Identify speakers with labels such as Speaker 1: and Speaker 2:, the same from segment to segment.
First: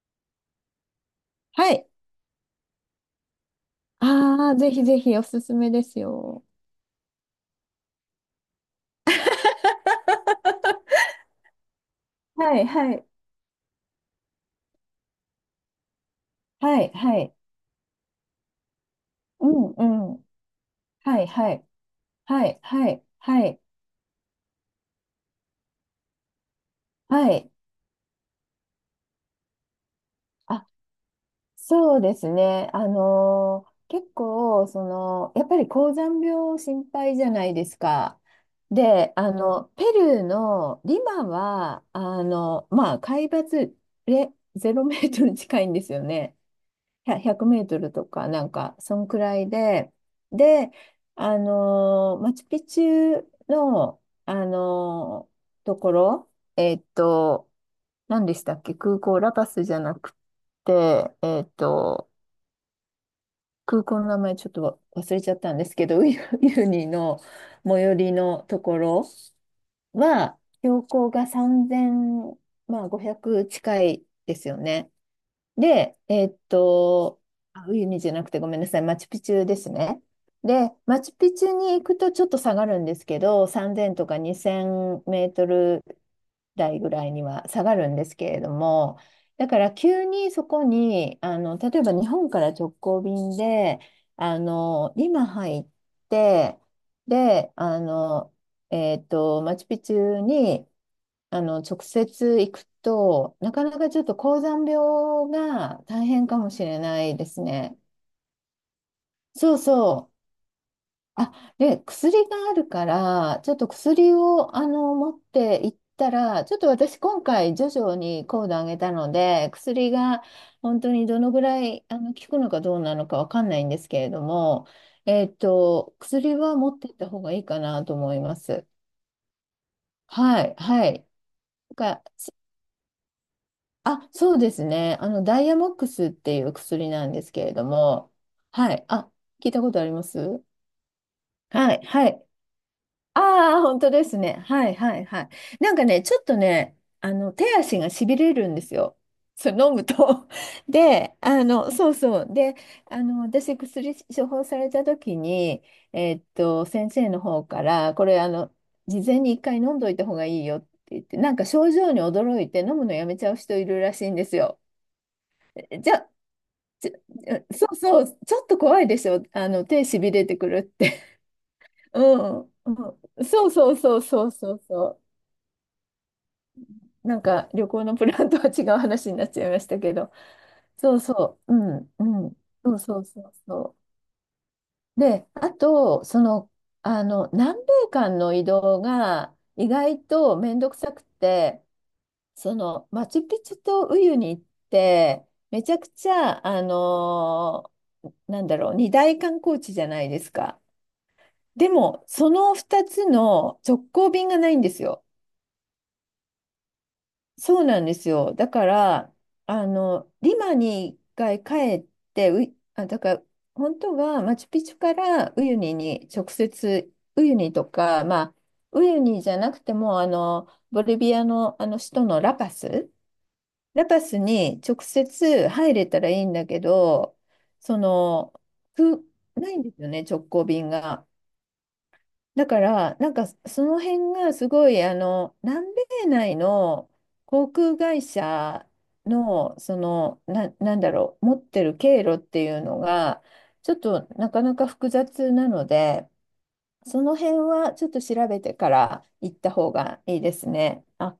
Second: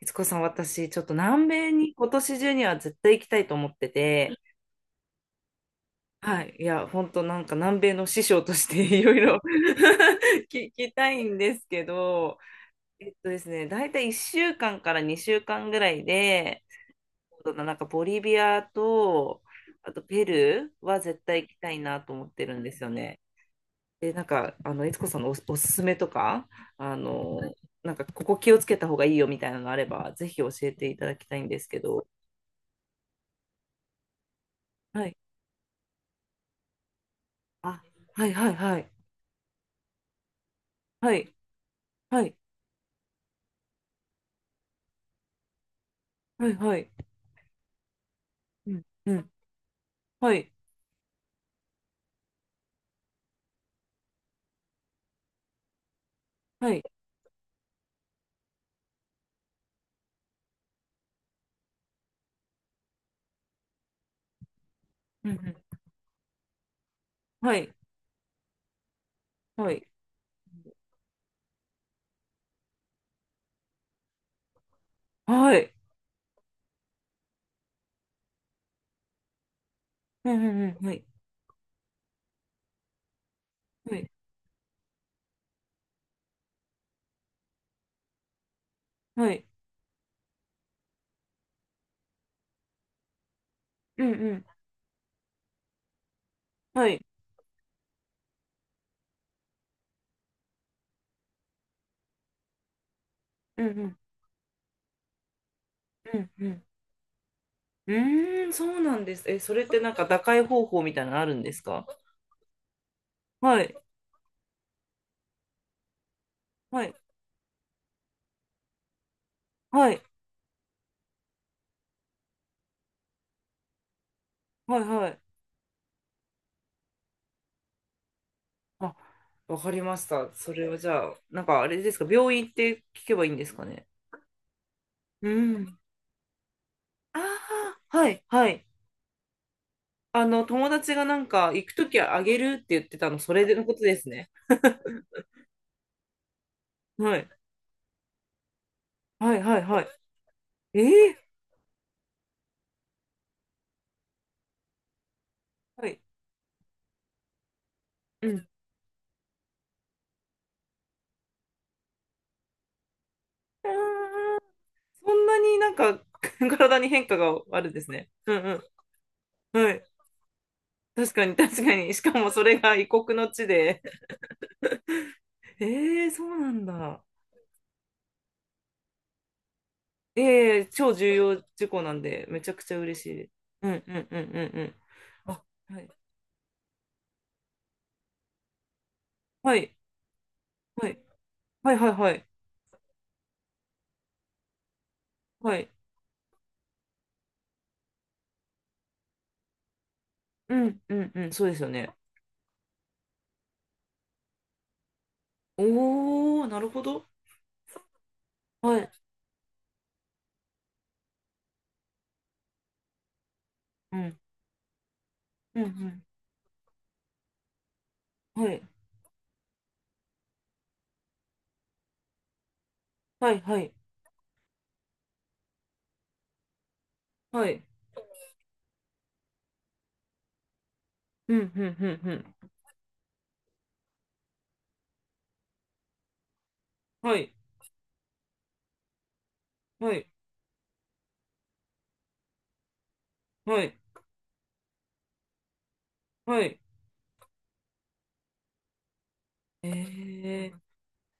Speaker 1: 悦子さん、私、ちょっと南
Speaker 2: は
Speaker 1: 米
Speaker 2: い。
Speaker 1: に今年中には絶対行きたいと思ってて、
Speaker 2: ああ、ぜひぜひおすすめです
Speaker 1: は
Speaker 2: よ。
Speaker 1: い、いや、本当なんか南米の師匠として いろいろ 聞き たいんですけど、
Speaker 2: はい、はい、
Speaker 1: えっとですね、大体1週間かんから2週間ぐらいで、
Speaker 2: はい、はい。
Speaker 1: そうだななんかボリビアと、
Speaker 2: うん、
Speaker 1: あと
Speaker 2: う
Speaker 1: ペ
Speaker 2: ん。
Speaker 1: ルーは絶
Speaker 2: はい、
Speaker 1: 対行
Speaker 2: は
Speaker 1: き
Speaker 2: い、
Speaker 1: たいなと思っ
Speaker 2: は
Speaker 1: てる
Speaker 2: い、
Speaker 1: んです
Speaker 2: は
Speaker 1: よ
Speaker 2: い、
Speaker 1: ね。
Speaker 2: はい、
Speaker 1: で、なんか、悦子さんのおすすめとか、あ
Speaker 2: は
Speaker 1: の、
Speaker 2: い。
Speaker 1: なんかここ気をつけた方がいいよみたいなのがあれば、ぜひ教
Speaker 2: あ、
Speaker 1: えていただきたいんですけ
Speaker 2: そう
Speaker 1: ど。
Speaker 2: ですね。結構、
Speaker 1: はい、
Speaker 2: やっぱり高山病心配じゃないです
Speaker 1: あ、
Speaker 2: か。
Speaker 1: はいはいはい。
Speaker 2: で、ペルーのリ
Speaker 1: は
Speaker 2: マ
Speaker 1: い。
Speaker 2: は、
Speaker 1: はい。
Speaker 2: まあ、海抜0メートル近いんですよね。
Speaker 1: はいはい。
Speaker 2: 100メートルとか、なん
Speaker 1: う
Speaker 2: か、
Speaker 1: ん。
Speaker 2: そん
Speaker 1: う
Speaker 2: く
Speaker 1: ん。
Speaker 2: らいで、
Speaker 1: はい。
Speaker 2: で、マチュピチュの、ところ、
Speaker 1: はい。
Speaker 2: 何でしたっけ、空港、ラパスじゃなくて、空港の名前ちょっと忘れ
Speaker 1: うん
Speaker 2: ち
Speaker 1: う
Speaker 2: ゃった
Speaker 1: ん。
Speaker 2: んですけど、ウユユニの
Speaker 1: はい。
Speaker 2: 最寄りのところ
Speaker 1: はい。
Speaker 2: は、標高が3 0まあ、500近いですよね。
Speaker 1: はい。
Speaker 2: で、あウユニじゃなくてごめんなさい、マチュピチュですね。
Speaker 1: うんうんう
Speaker 2: で、
Speaker 1: ん。は
Speaker 2: マ
Speaker 1: い。
Speaker 2: チュピチュに行くとちょっと下がるんですけど、3000
Speaker 1: は
Speaker 2: と
Speaker 1: い。
Speaker 2: か2000メートル台ぐらいには下がるんですけれども、
Speaker 1: はい。
Speaker 2: だから急にそこに、例えば日本から直行便で、
Speaker 1: うんうん。
Speaker 2: リマ入って、
Speaker 1: はい。
Speaker 2: で、マチュピチュに、直接行くと、な
Speaker 1: う
Speaker 2: か
Speaker 1: んう
Speaker 2: なかち
Speaker 1: ん。
Speaker 2: ょっと高山病が大
Speaker 1: う
Speaker 2: 変
Speaker 1: ん
Speaker 2: か
Speaker 1: う
Speaker 2: もし
Speaker 1: ん。
Speaker 2: れないですね。
Speaker 1: うーん、そうなんです。え、そ
Speaker 2: そう
Speaker 1: れってなんか
Speaker 2: そう。
Speaker 1: 打開方法みたいなのあ
Speaker 2: あ、
Speaker 1: るんです
Speaker 2: で、
Speaker 1: か？
Speaker 2: 薬があるから、ちょっ
Speaker 1: は
Speaker 2: と
Speaker 1: い。
Speaker 2: 薬を、持って行ったら、ちょっと
Speaker 1: はい。
Speaker 2: 私今回徐々に高度上げたので、薬
Speaker 1: はい。
Speaker 2: が本当にどのぐらい、効くのかどうなのかわかんないんですけれども、
Speaker 1: はい。はい。
Speaker 2: 薬は持って行った方がいいかなと思います。
Speaker 1: あ、わかりました。
Speaker 2: は
Speaker 1: そ
Speaker 2: い、
Speaker 1: れは
Speaker 2: は
Speaker 1: じゃ
Speaker 2: い。
Speaker 1: あ、なんかあ
Speaker 2: なん
Speaker 1: れです
Speaker 2: か
Speaker 1: か、病院って聞けばいいんですかね。
Speaker 2: あ、そうですね。
Speaker 1: う
Speaker 2: ダイヤモッ
Speaker 1: ん。
Speaker 2: クスっていう薬なん
Speaker 1: あ
Speaker 2: ですけれど
Speaker 1: あ、は
Speaker 2: も、
Speaker 1: い。はい。
Speaker 2: はい。あ、聞いたことあります。
Speaker 1: 友達がなんか、行く
Speaker 2: はい、
Speaker 1: とき
Speaker 2: は
Speaker 1: はあ
Speaker 2: い。
Speaker 1: げるって言ってたの、
Speaker 2: あ
Speaker 1: それ
Speaker 2: あ、
Speaker 1: のこ
Speaker 2: 本
Speaker 1: と
Speaker 2: 当
Speaker 1: で
Speaker 2: で
Speaker 1: す
Speaker 2: す
Speaker 1: ね。
Speaker 2: ね。はい、はい、はい。なんかね、ちょっとね、
Speaker 1: はい。
Speaker 2: 手足がしびれるんですよ。
Speaker 1: はい、
Speaker 2: そ
Speaker 1: は
Speaker 2: う、
Speaker 1: い、
Speaker 2: 飲
Speaker 1: は
Speaker 2: む
Speaker 1: い。
Speaker 2: と。
Speaker 1: え
Speaker 2: で、
Speaker 1: え
Speaker 2: そうそう。で、私、薬処方された時に、
Speaker 1: はい。
Speaker 2: 先生の方から、これ、
Speaker 1: うん。
Speaker 2: 事前に一回飲んどいた方がいいよって言って、なんか症状に驚いて飲むのやめちゃう人い
Speaker 1: あー、
Speaker 2: るらしいんですよ。
Speaker 1: そんなになん
Speaker 2: じ
Speaker 1: か、
Speaker 2: ゃ
Speaker 1: 体に
Speaker 2: ち
Speaker 1: 変化が
Speaker 2: ょ
Speaker 1: あ
Speaker 2: そ
Speaker 1: るん
Speaker 2: う
Speaker 1: です
Speaker 2: そ
Speaker 1: ね。
Speaker 2: う、
Speaker 1: う
Speaker 2: ちょっと
Speaker 1: ん
Speaker 2: 怖いでしょ。
Speaker 1: うん。は
Speaker 2: 手
Speaker 1: い。
Speaker 2: しびれてくるって。
Speaker 1: 確かに、確かに。し
Speaker 2: う
Speaker 1: かもそ
Speaker 2: ん。
Speaker 1: れ
Speaker 2: う
Speaker 1: が異
Speaker 2: ん
Speaker 1: 国の地
Speaker 2: そうそう
Speaker 1: で。
Speaker 2: そうそうそうそ
Speaker 1: ええ、そうなんだ。
Speaker 2: う。なんか旅行のプランとは違う話になっちゃいましたけど。
Speaker 1: ええ超
Speaker 2: そう
Speaker 1: 重要
Speaker 2: そう。う
Speaker 1: 事項
Speaker 2: ん。
Speaker 1: なんで、
Speaker 2: うん。
Speaker 1: めちゃくち
Speaker 2: そ
Speaker 1: ゃ
Speaker 2: うそ
Speaker 1: 嬉
Speaker 2: う
Speaker 1: し
Speaker 2: そ
Speaker 1: い。
Speaker 2: う
Speaker 1: う
Speaker 2: そ
Speaker 1: んうんうんうんうん。
Speaker 2: う。で、
Speaker 1: あ、
Speaker 2: あ
Speaker 1: はい。
Speaker 2: と、南米間の移動が
Speaker 1: は
Speaker 2: 意
Speaker 1: い。
Speaker 2: 外と面倒く
Speaker 1: は
Speaker 2: さ
Speaker 1: い。
Speaker 2: くて、
Speaker 1: はいはいはい。
Speaker 2: マチュピチュとウユに行って、
Speaker 1: は
Speaker 2: め
Speaker 1: い。
Speaker 2: ちゃくちゃ、なんだろう、二大観光地じゃないです
Speaker 1: う
Speaker 2: か。
Speaker 1: んうんうん。そうですよ
Speaker 2: で
Speaker 1: ね。
Speaker 2: も、その2つの直行便がないんですよ。
Speaker 1: おー、なるほど。
Speaker 2: そうなんですよ。だか
Speaker 1: はい。
Speaker 2: ら、リマに一回帰って、あ、だから、本
Speaker 1: う
Speaker 2: 当
Speaker 1: ん、
Speaker 2: はマチュピチュからウユ
Speaker 1: う
Speaker 2: ニ
Speaker 1: ん、
Speaker 2: に直接、ウユニとか、まあ、
Speaker 1: うん。はい、
Speaker 2: ウユニじゃなくても、ボリビアの、あの首都のラパス、
Speaker 1: はい、はい、
Speaker 2: ラパスに直接入れたらいいんだけど、
Speaker 1: はい。
Speaker 2: その、く、ないんですよね、直行便が。
Speaker 1: うん、うん、うん、うん。
Speaker 2: だから、なんかその辺がすごい、南米内の
Speaker 1: はい、
Speaker 2: 航空会社の、
Speaker 1: はい、
Speaker 2: なんだろう、持ってる経路っていうのが、
Speaker 1: は
Speaker 2: ちょっ
Speaker 1: い、
Speaker 2: となかなか複雑なので、
Speaker 1: はい。
Speaker 2: その辺はちょっと調べてから行った方がいいです
Speaker 1: ええ、
Speaker 2: ね。あ、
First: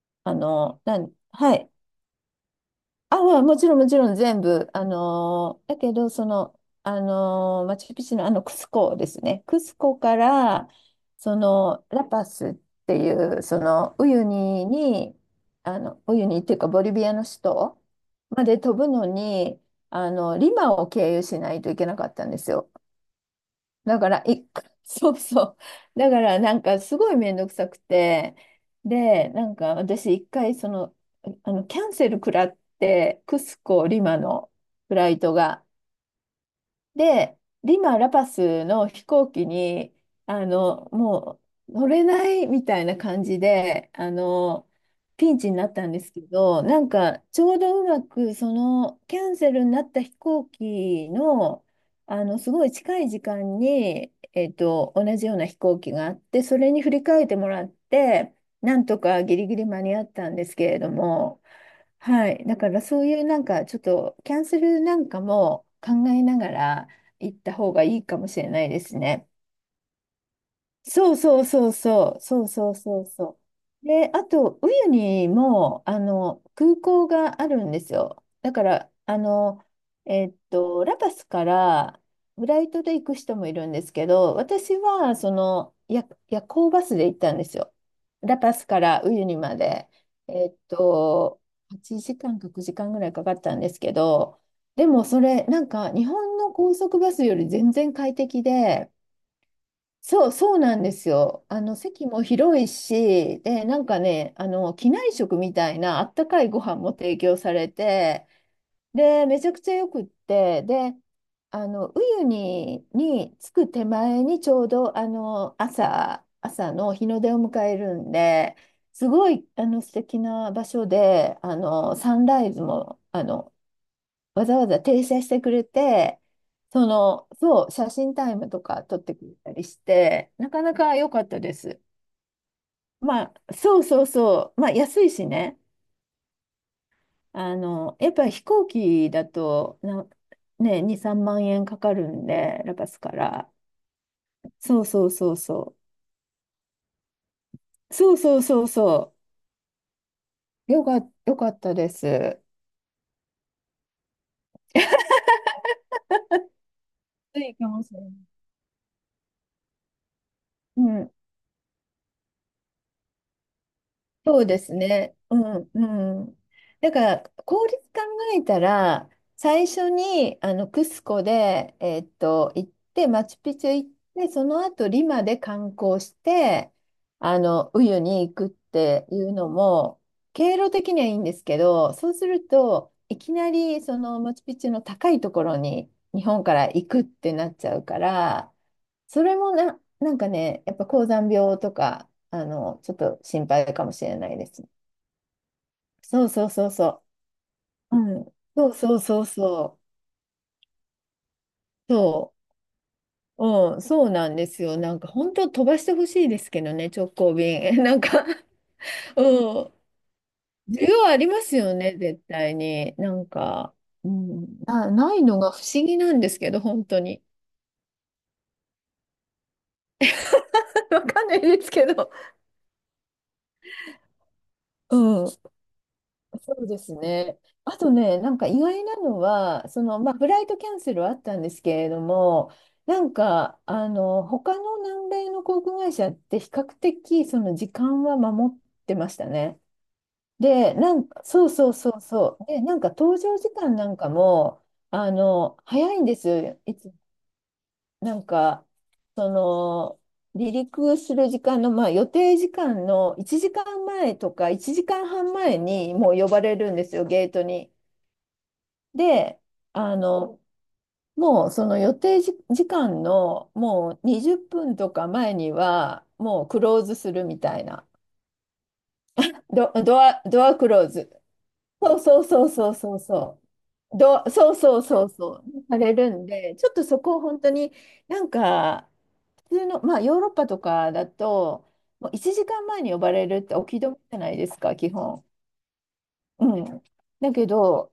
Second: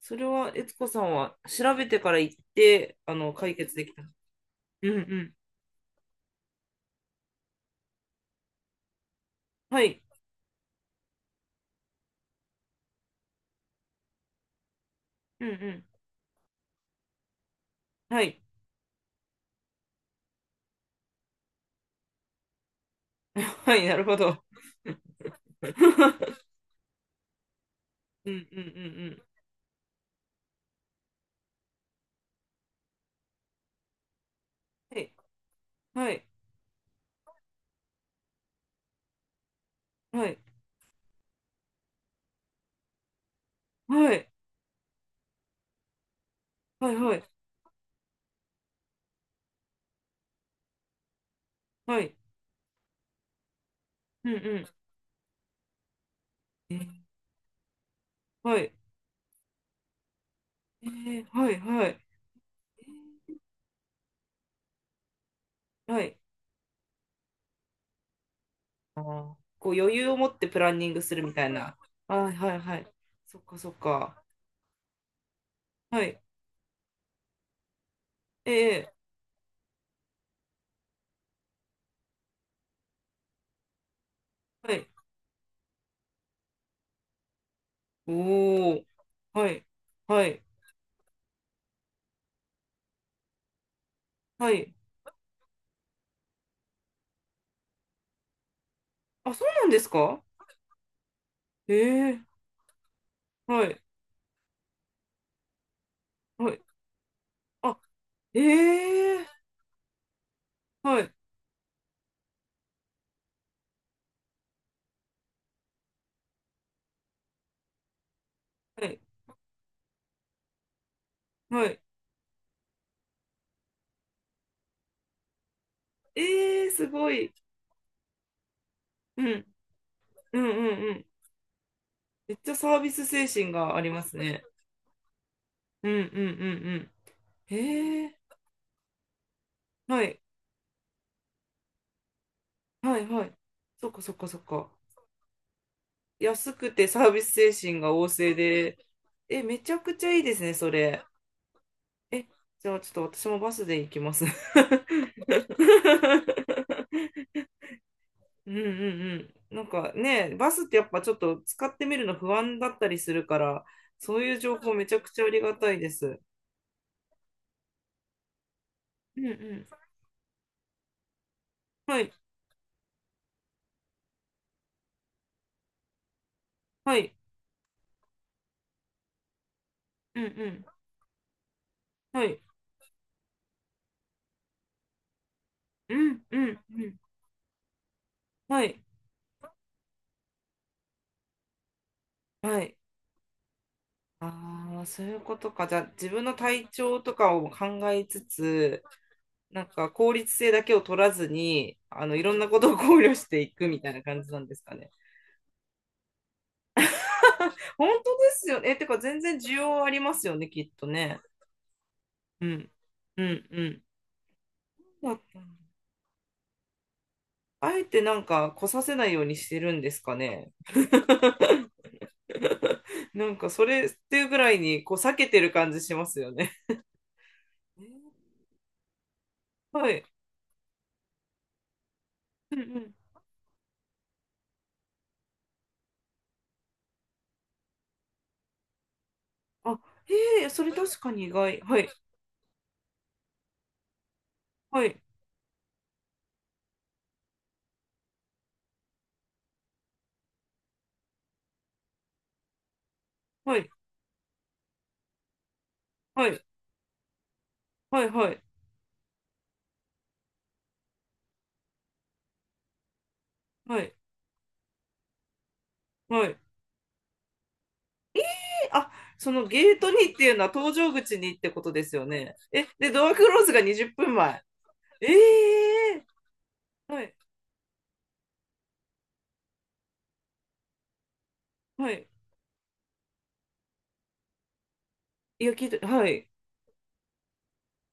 Speaker 1: それは、悦子さんは
Speaker 2: はい。
Speaker 1: 調べてから行って、
Speaker 2: あ、うん
Speaker 1: 解
Speaker 2: もち
Speaker 1: 決
Speaker 2: ろん
Speaker 1: で
Speaker 2: も
Speaker 1: き
Speaker 2: ち
Speaker 1: た。
Speaker 2: ろん全部。
Speaker 1: うん、うん。
Speaker 2: だけど、マチュピチュのクスコですね。クス
Speaker 1: は
Speaker 2: コ
Speaker 1: い、
Speaker 2: から、ラパスっていう、ウユニに、
Speaker 1: うん、うん。
Speaker 2: ウユニっていうか、ボリビアの首都
Speaker 1: はい、
Speaker 2: まで飛ぶのに、リマを経由しないといけなかったんですよ。
Speaker 1: はい、な
Speaker 2: だ
Speaker 1: る
Speaker 2: か
Speaker 1: ほ
Speaker 2: ら、
Speaker 1: ど。うん、
Speaker 2: そうそう。だから、なんか、すごいめんどくさく
Speaker 1: うん、
Speaker 2: て、
Speaker 1: うん、うん。
Speaker 2: で、なんか、私、一回、キャンセル食らって、クスコ、リマのフ
Speaker 1: は
Speaker 2: ラ
Speaker 1: い、
Speaker 2: イトが。
Speaker 1: はい、
Speaker 2: で、リマ・ラパスの飛行機に、
Speaker 1: はい、
Speaker 2: もう乗れないみたいな感じで、
Speaker 1: はい、
Speaker 2: ピンチになったんですけど、なん
Speaker 1: はい、は
Speaker 2: か、
Speaker 1: い、
Speaker 2: ちょうどうまく、キャンセルになった飛行機の、
Speaker 1: はい。
Speaker 2: すごい近い時間に、
Speaker 1: うん、うん。
Speaker 2: 同じような飛行機があって、それ
Speaker 1: え
Speaker 2: に
Speaker 1: ー
Speaker 2: 振り替えてもらって、
Speaker 1: はい、
Speaker 2: なんとかギリギリ間に合ったんですけれ
Speaker 1: え
Speaker 2: ど
Speaker 1: ー
Speaker 2: も、
Speaker 1: はい、はい、
Speaker 2: はい、だからそういうなんかちょっとキャンセルなんかも考
Speaker 1: はい。
Speaker 2: えながら行った方がいいかもしれないです
Speaker 1: あー、
Speaker 2: ね。
Speaker 1: こう余裕を持ってプランニング
Speaker 2: そ
Speaker 1: す
Speaker 2: う
Speaker 1: るみ
Speaker 2: そ
Speaker 1: た
Speaker 2: う
Speaker 1: い
Speaker 2: そう
Speaker 1: な。
Speaker 2: そう、
Speaker 1: はい
Speaker 2: そう
Speaker 1: はい
Speaker 2: そう
Speaker 1: はい。
Speaker 2: そう
Speaker 1: そ
Speaker 2: そ
Speaker 1: っかそっ
Speaker 2: う。で、
Speaker 1: か。
Speaker 2: あと、ウユニも、
Speaker 1: はい。
Speaker 2: 空港があるんですよ。
Speaker 1: え
Speaker 2: だから、
Speaker 1: え、
Speaker 2: ラパスからフライトで行く人もいるんですけど、
Speaker 1: は
Speaker 2: 私
Speaker 1: い。
Speaker 2: は、夜行バスで行ったんですよ。ラパス
Speaker 1: お
Speaker 2: か
Speaker 1: ー。
Speaker 2: らウユニ
Speaker 1: は
Speaker 2: ま
Speaker 1: い。
Speaker 2: で。
Speaker 1: はい。
Speaker 2: えっと、8時間か9時間ぐらいかかったんですけど、
Speaker 1: はい。
Speaker 2: でもそれ、なんか、日本の高速バスより全然快適で、
Speaker 1: あ、そうなんですか？
Speaker 2: そう、そうなんですよ。
Speaker 1: え
Speaker 2: 席も
Speaker 1: え、
Speaker 2: 広いし、
Speaker 1: は
Speaker 2: で、な
Speaker 1: い。
Speaker 2: んかね、機内食みたいなあったかい
Speaker 1: は
Speaker 2: ご
Speaker 1: い。
Speaker 2: 飯も提供され
Speaker 1: あ、
Speaker 2: て、
Speaker 1: え
Speaker 2: で、
Speaker 1: え、
Speaker 2: めちゃくちゃよくって、で、
Speaker 1: はい。
Speaker 2: ウユニに着く手前にちょうど、朝の日の出を迎えるんで、
Speaker 1: はい。
Speaker 2: すごい、素敵な場所で、
Speaker 1: はい。
Speaker 2: サンライズも、わざわざ停車してくれて、
Speaker 1: ええ、すごい。
Speaker 2: そう、写真タイムとか撮って
Speaker 1: う
Speaker 2: くれ
Speaker 1: ん。
Speaker 2: たりして、
Speaker 1: うん
Speaker 2: な
Speaker 1: う
Speaker 2: かな
Speaker 1: んう
Speaker 2: か
Speaker 1: ん。
Speaker 2: 良かったです。
Speaker 1: めっちゃサービス
Speaker 2: ま
Speaker 1: 精神
Speaker 2: あ、
Speaker 1: が
Speaker 2: そ
Speaker 1: あ
Speaker 2: う
Speaker 1: りま
Speaker 2: そう
Speaker 1: すね。
Speaker 2: そう、まあ、安いしね、
Speaker 1: うんうんうんうん。え
Speaker 2: やっ
Speaker 1: え、
Speaker 2: ぱり飛行機だと
Speaker 1: は
Speaker 2: な、
Speaker 1: い。
Speaker 2: ね、2、3万円かかるんで、ラパ
Speaker 1: は
Speaker 2: ス
Speaker 1: い
Speaker 2: か
Speaker 1: はい。
Speaker 2: ら。
Speaker 1: そっかそっかそっか。
Speaker 2: そうそうそうそ
Speaker 1: 安くてサービス精神が
Speaker 2: う。
Speaker 1: 旺
Speaker 2: そう
Speaker 1: 盛
Speaker 2: そうそう
Speaker 1: で、
Speaker 2: そ
Speaker 1: え、めちゃくちゃいいですね、そ
Speaker 2: う。
Speaker 1: れ。
Speaker 2: よかったで
Speaker 1: え、
Speaker 2: す。
Speaker 1: じゃあちょっと私もバスで行きます。
Speaker 2: ついかもしれない。
Speaker 1: うんうんうん。なんかね、バスって
Speaker 2: う
Speaker 1: やっぱち
Speaker 2: ん、
Speaker 1: ょっと使ってみるの不安だったりするから、そういう
Speaker 2: そう
Speaker 1: 情
Speaker 2: で
Speaker 1: 報
Speaker 2: す
Speaker 1: めちゃく
Speaker 2: ね。
Speaker 1: ちゃあ
Speaker 2: う
Speaker 1: りがた
Speaker 2: ん、
Speaker 1: いです。
Speaker 2: うん。だから、効率考えたら、
Speaker 1: うんうん。
Speaker 2: 最初にあのクスコで、
Speaker 1: はい、
Speaker 2: 行って、マチュピチュ行って、その後リマで観光して、
Speaker 1: はい、
Speaker 2: ウユに行くっていうのも、
Speaker 1: うんう
Speaker 2: 経
Speaker 1: ん。
Speaker 2: 路的にはいいんですけど、そう
Speaker 1: は
Speaker 2: す
Speaker 1: い、
Speaker 2: ると、いきなりそのマチュピチュの高いところに
Speaker 1: うん
Speaker 2: 日
Speaker 1: う
Speaker 2: 本か
Speaker 1: ん
Speaker 2: ら
Speaker 1: う
Speaker 2: 行
Speaker 1: ん。
Speaker 2: くってなっちゃうから、
Speaker 1: はい、
Speaker 2: それもな、なんかね、やっぱ高山病とか、
Speaker 1: はい。
Speaker 2: ちょっと心配かもしれないです。
Speaker 1: ああ、そういうことか。じゃあ自分
Speaker 2: そう
Speaker 1: の
Speaker 2: そうそ
Speaker 1: 体
Speaker 2: う
Speaker 1: 調
Speaker 2: そ
Speaker 1: とかを考
Speaker 2: う。
Speaker 1: え
Speaker 2: う
Speaker 1: つ
Speaker 2: ん。そう
Speaker 1: つ、
Speaker 2: そうそう
Speaker 1: なん
Speaker 2: そ
Speaker 1: か効率性だけを取らずに、
Speaker 2: う。
Speaker 1: いろ
Speaker 2: そ
Speaker 1: んなことを考慮していく
Speaker 2: う。う
Speaker 1: み
Speaker 2: ん、
Speaker 1: たいな
Speaker 2: そう
Speaker 1: 感
Speaker 2: な
Speaker 1: じ
Speaker 2: ん
Speaker 1: なん
Speaker 2: で
Speaker 1: です
Speaker 2: す
Speaker 1: か
Speaker 2: よ。
Speaker 1: ね。
Speaker 2: なんか本当飛ばしてほしいですけどね、直行便。
Speaker 1: 本
Speaker 2: なん
Speaker 1: 当
Speaker 2: か、
Speaker 1: ですよね。え、てか全
Speaker 2: う
Speaker 1: 然需
Speaker 2: ん。
Speaker 1: 要ありますよね、きっと
Speaker 2: 需要あ
Speaker 1: ね。
Speaker 2: りますよね、絶
Speaker 1: う
Speaker 2: 対
Speaker 1: ん。
Speaker 2: に。な
Speaker 1: う
Speaker 2: ん
Speaker 1: ん、う
Speaker 2: か、
Speaker 1: ん。
Speaker 2: うん、
Speaker 1: そう
Speaker 2: な
Speaker 1: だっ
Speaker 2: い
Speaker 1: た
Speaker 2: の
Speaker 1: ん
Speaker 2: が不
Speaker 1: だ。
Speaker 2: 思議なんですけど、本当に。
Speaker 1: あえてなんか来させないようにしてるんですかね。
Speaker 2: わかんないですけど。
Speaker 1: なんかそれっていうぐらいにこ
Speaker 2: う
Speaker 1: う避けてる
Speaker 2: ん。
Speaker 1: 感じしますよね。
Speaker 2: そうですね。あとね、なんか意外なのは、
Speaker 1: はい。
Speaker 2: まあ、フライトキャンセルはあったんですけれども、
Speaker 1: うんうん。
Speaker 2: なんか、他の南米の航空会社って比較的、その時間は守ってましたね。
Speaker 1: あ、へえ、それ
Speaker 2: で、な
Speaker 1: 確
Speaker 2: ん
Speaker 1: か
Speaker 2: か、
Speaker 1: に意
Speaker 2: そう
Speaker 1: 外。
Speaker 2: そう
Speaker 1: はい。
Speaker 2: そうそう。で、なんか搭乗時間なんかも、
Speaker 1: はい。
Speaker 2: 早いんですよ。なんか、その、離陸する時間の、まあ、予定時間の1
Speaker 1: は
Speaker 2: 時
Speaker 1: い。
Speaker 2: 間前とか1時間半前にもう
Speaker 1: は
Speaker 2: 呼ば
Speaker 1: い。
Speaker 2: れるんですよ、ゲートに。
Speaker 1: はい。はい。
Speaker 2: で、あの、もうその予定時、時間の
Speaker 1: はい。
Speaker 2: もう20分とか前には
Speaker 1: はい。は
Speaker 2: もう
Speaker 1: い。
Speaker 2: クローズするみたいな。
Speaker 1: あ、そのゲートにっていうの
Speaker 2: ド
Speaker 1: は
Speaker 2: アク
Speaker 1: 搭
Speaker 2: ロー
Speaker 1: 乗
Speaker 2: ズ。
Speaker 1: 口にってことです
Speaker 2: そう
Speaker 1: よ
Speaker 2: そう
Speaker 1: ね。
Speaker 2: そう
Speaker 1: え、
Speaker 2: そう
Speaker 1: で、
Speaker 2: そう
Speaker 1: ドアク
Speaker 2: そ
Speaker 1: ローズが20
Speaker 2: う。
Speaker 1: 分
Speaker 2: ドア、そうそうそ
Speaker 1: 前。
Speaker 2: う
Speaker 1: え
Speaker 2: そう。され
Speaker 1: え
Speaker 2: るんで、ちょっと
Speaker 1: ー
Speaker 2: そ
Speaker 1: はい、
Speaker 2: こを本当になんか、普通の、まあ、ヨーロッパとかだと、
Speaker 1: はい。
Speaker 2: もう1時間前に呼ばれるってお気止めじゃないですか、基本。
Speaker 1: いや、聞いて、はい、
Speaker 2: うん。だけど、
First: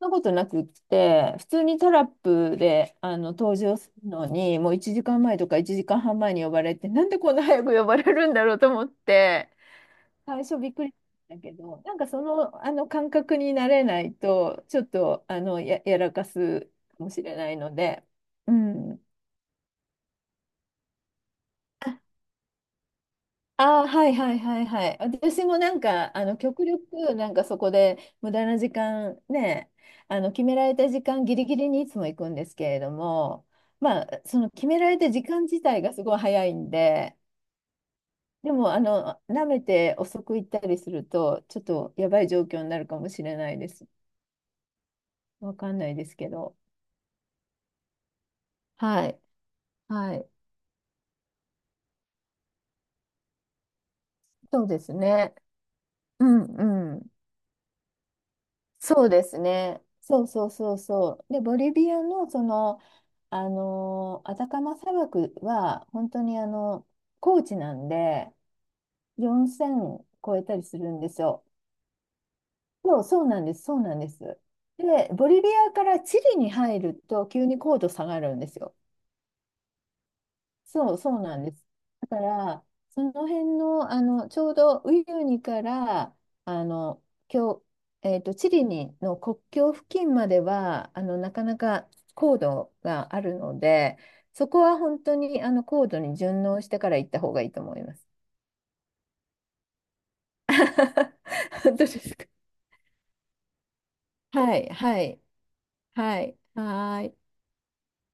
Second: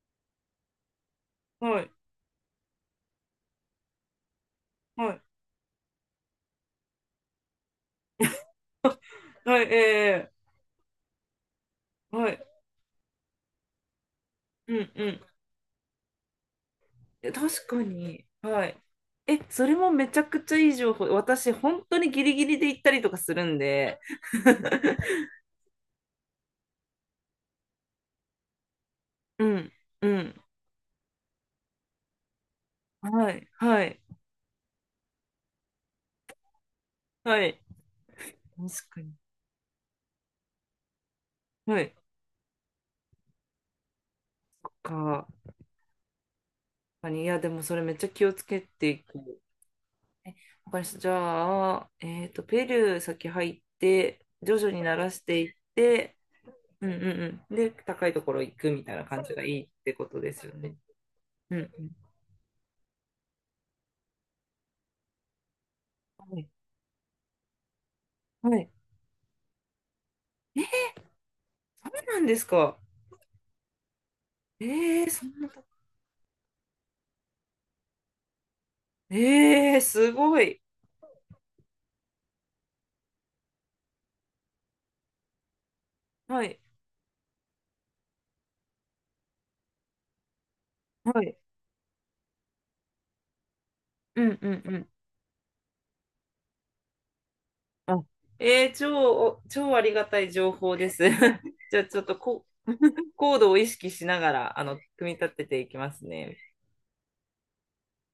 Speaker 2: そんなことなくって、普通に
Speaker 1: はい、
Speaker 2: タラップで登場するのに、もう1
Speaker 1: は
Speaker 2: 時
Speaker 1: い、
Speaker 2: 間前とか1時間半前に呼ばれて、なんでこんな早く呼ばれるんだろうと思って、
Speaker 1: はい、ええ
Speaker 2: 最初びっくりしたんだけど、なんかそ
Speaker 1: はい、
Speaker 2: の、あの感覚になれないと、
Speaker 1: う
Speaker 2: ちょっ
Speaker 1: ん、うん。
Speaker 2: とやらかすかもし
Speaker 1: え
Speaker 2: れない
Speaker 1: 確
Speaker 2: の
Speaker 1: か
Speaker 2: で、
Speaker 1: に、
Speaker 2: う
Speaker 1: はい。
Speaker 2: ん。
Speaker 1: え、それもめちゃくちゃいい情報。私、本当にギリギリで行ったりとかするん
Speaker 2: ああ、
Speaker 1: で。
Speaker 2: はいはいはいはい。私もなんか、極力、なんかそこで無駄な時間
Speaker 1: う
Speaker 2: ね、
Speaker 1: ん、うん。
Speaker 2: 決められた時間ギリギリにいつも行くんですけれど
Speaker 1: は
Speaker 2: も、
Speaker 1: い、はい、
Speaker 2: まあ、その決められた時間自体がすごい早いんで、
Speaker 1: はい。
Speaker 2: でも、
Speaker 1: 確かに。
Speaker 2: 舐めて遅く行ったりすると、ちょっ
Speaker 1: は
Speaker 2: と
Speaker 1: い。
Speaker 2: やばい状況になるかもしれないです。わ
Speaker 1: 確
Speaker 2: かんないですけど。
Speaker 1: かに。いや、でもそれめっちゃ気をつけてい
Speaker 2: はい。
Speaker 1: く。
Speaker 2: はい。
Speaker 1: わかりました。じゃあ、えっと、ペルー先入って、徐
Speaker 2: そう
Speaker 1: 々
Speaker 2: で
Speaker 1: に
Speaker 2: す
Speaker 1: 慣らし
Speaker 2: ね。
Speaker 1: ていって、
Speaker 2: うん
Speaker 1: うん
Speaker 2: う
Speaker 1: う
Speaker 2: ん。
Speaker 1: んうん。で、高いところ行くみたいな
Speaker 2: そう
Speaker 1: 感
Speaker 2: で
Speaker 1: じ
Speaker 2: す
Speaker 1: がいいっ
Speaker 2: ね。
Speaker 1: てこと
Speaker 2: そう
Speaker 1: です
Speaker 2: そう
Speaker 1: よ
Speaker 2: そ
Speaker 1: ね。
Speaker 2: うそう。で、
Speaker 1: う
Speaker 2: ボ
Speaker 1: んうん。
Speaker 2: リビアのアタカマ砂漠は本当
Speaker 1: は
Speaker 2: に
Speaker 1: い。
Speaker 2: 高地なんで
Speaker 1: はい。
Speaker 2: 4000超えた
Speaker 1: え
Speaker 2: り
Speaker 1: ー、
Speaker 2: するんですよ。
Speaker 1: そうなんですか。
Speaker 2: そう、そうなんです、そうなんです。
Speaker 1: え
Speaker 2: で、
Speaker 1: ー、そ
Speaker 2: ボ
Speaker 1: ん
Speaker 2: リ
Speaker 1: な
Speaker 2: ビ
Speaker 1: とこ。
Speaker 2: アからチリに入ると急に高度下がるんですよ。
Speaker 1: えー、すごい。
Speaker 2: そう、そうなんです。だから、その辺の、ちょうどウユニから、
Speaker 1: はい。
Speaker 2: あの、今日、チリにの国境付近までは、
Speaker 1: は
Speaker 2: な
Speaker 1: い。
Speaker 2: かなか高度があるので、
Speaker 1: うんう
Speaker 2: そこ
Speaker 1: んう
Speaker 2: は
Speaker 1: ん。
Speaker 2: 本当に、高度に順応してから行った方がいいと思いま
Speaker 1: あ、
Speaker 2: す。
Speaker 1: えー、超ありがたい情報です。じ
Speaker 2: 本
Speaker 1: ゃあ、
Speaker 2: 当で
Speaker 1: ちょっ
Speaker 2: す
Speaker 1: と
Speaker 2: か。
Speaker 1: こ、コードを意識しなが
Speaker 2: は
Speaker 1: ら、
Speaker 2: い、は
Speaker 1: 組み
Speaker 2: い、
Speaker 1: 立てていきます
Speaker 2: は
Speaker 1: ね。
Speaker 2: い、はーい。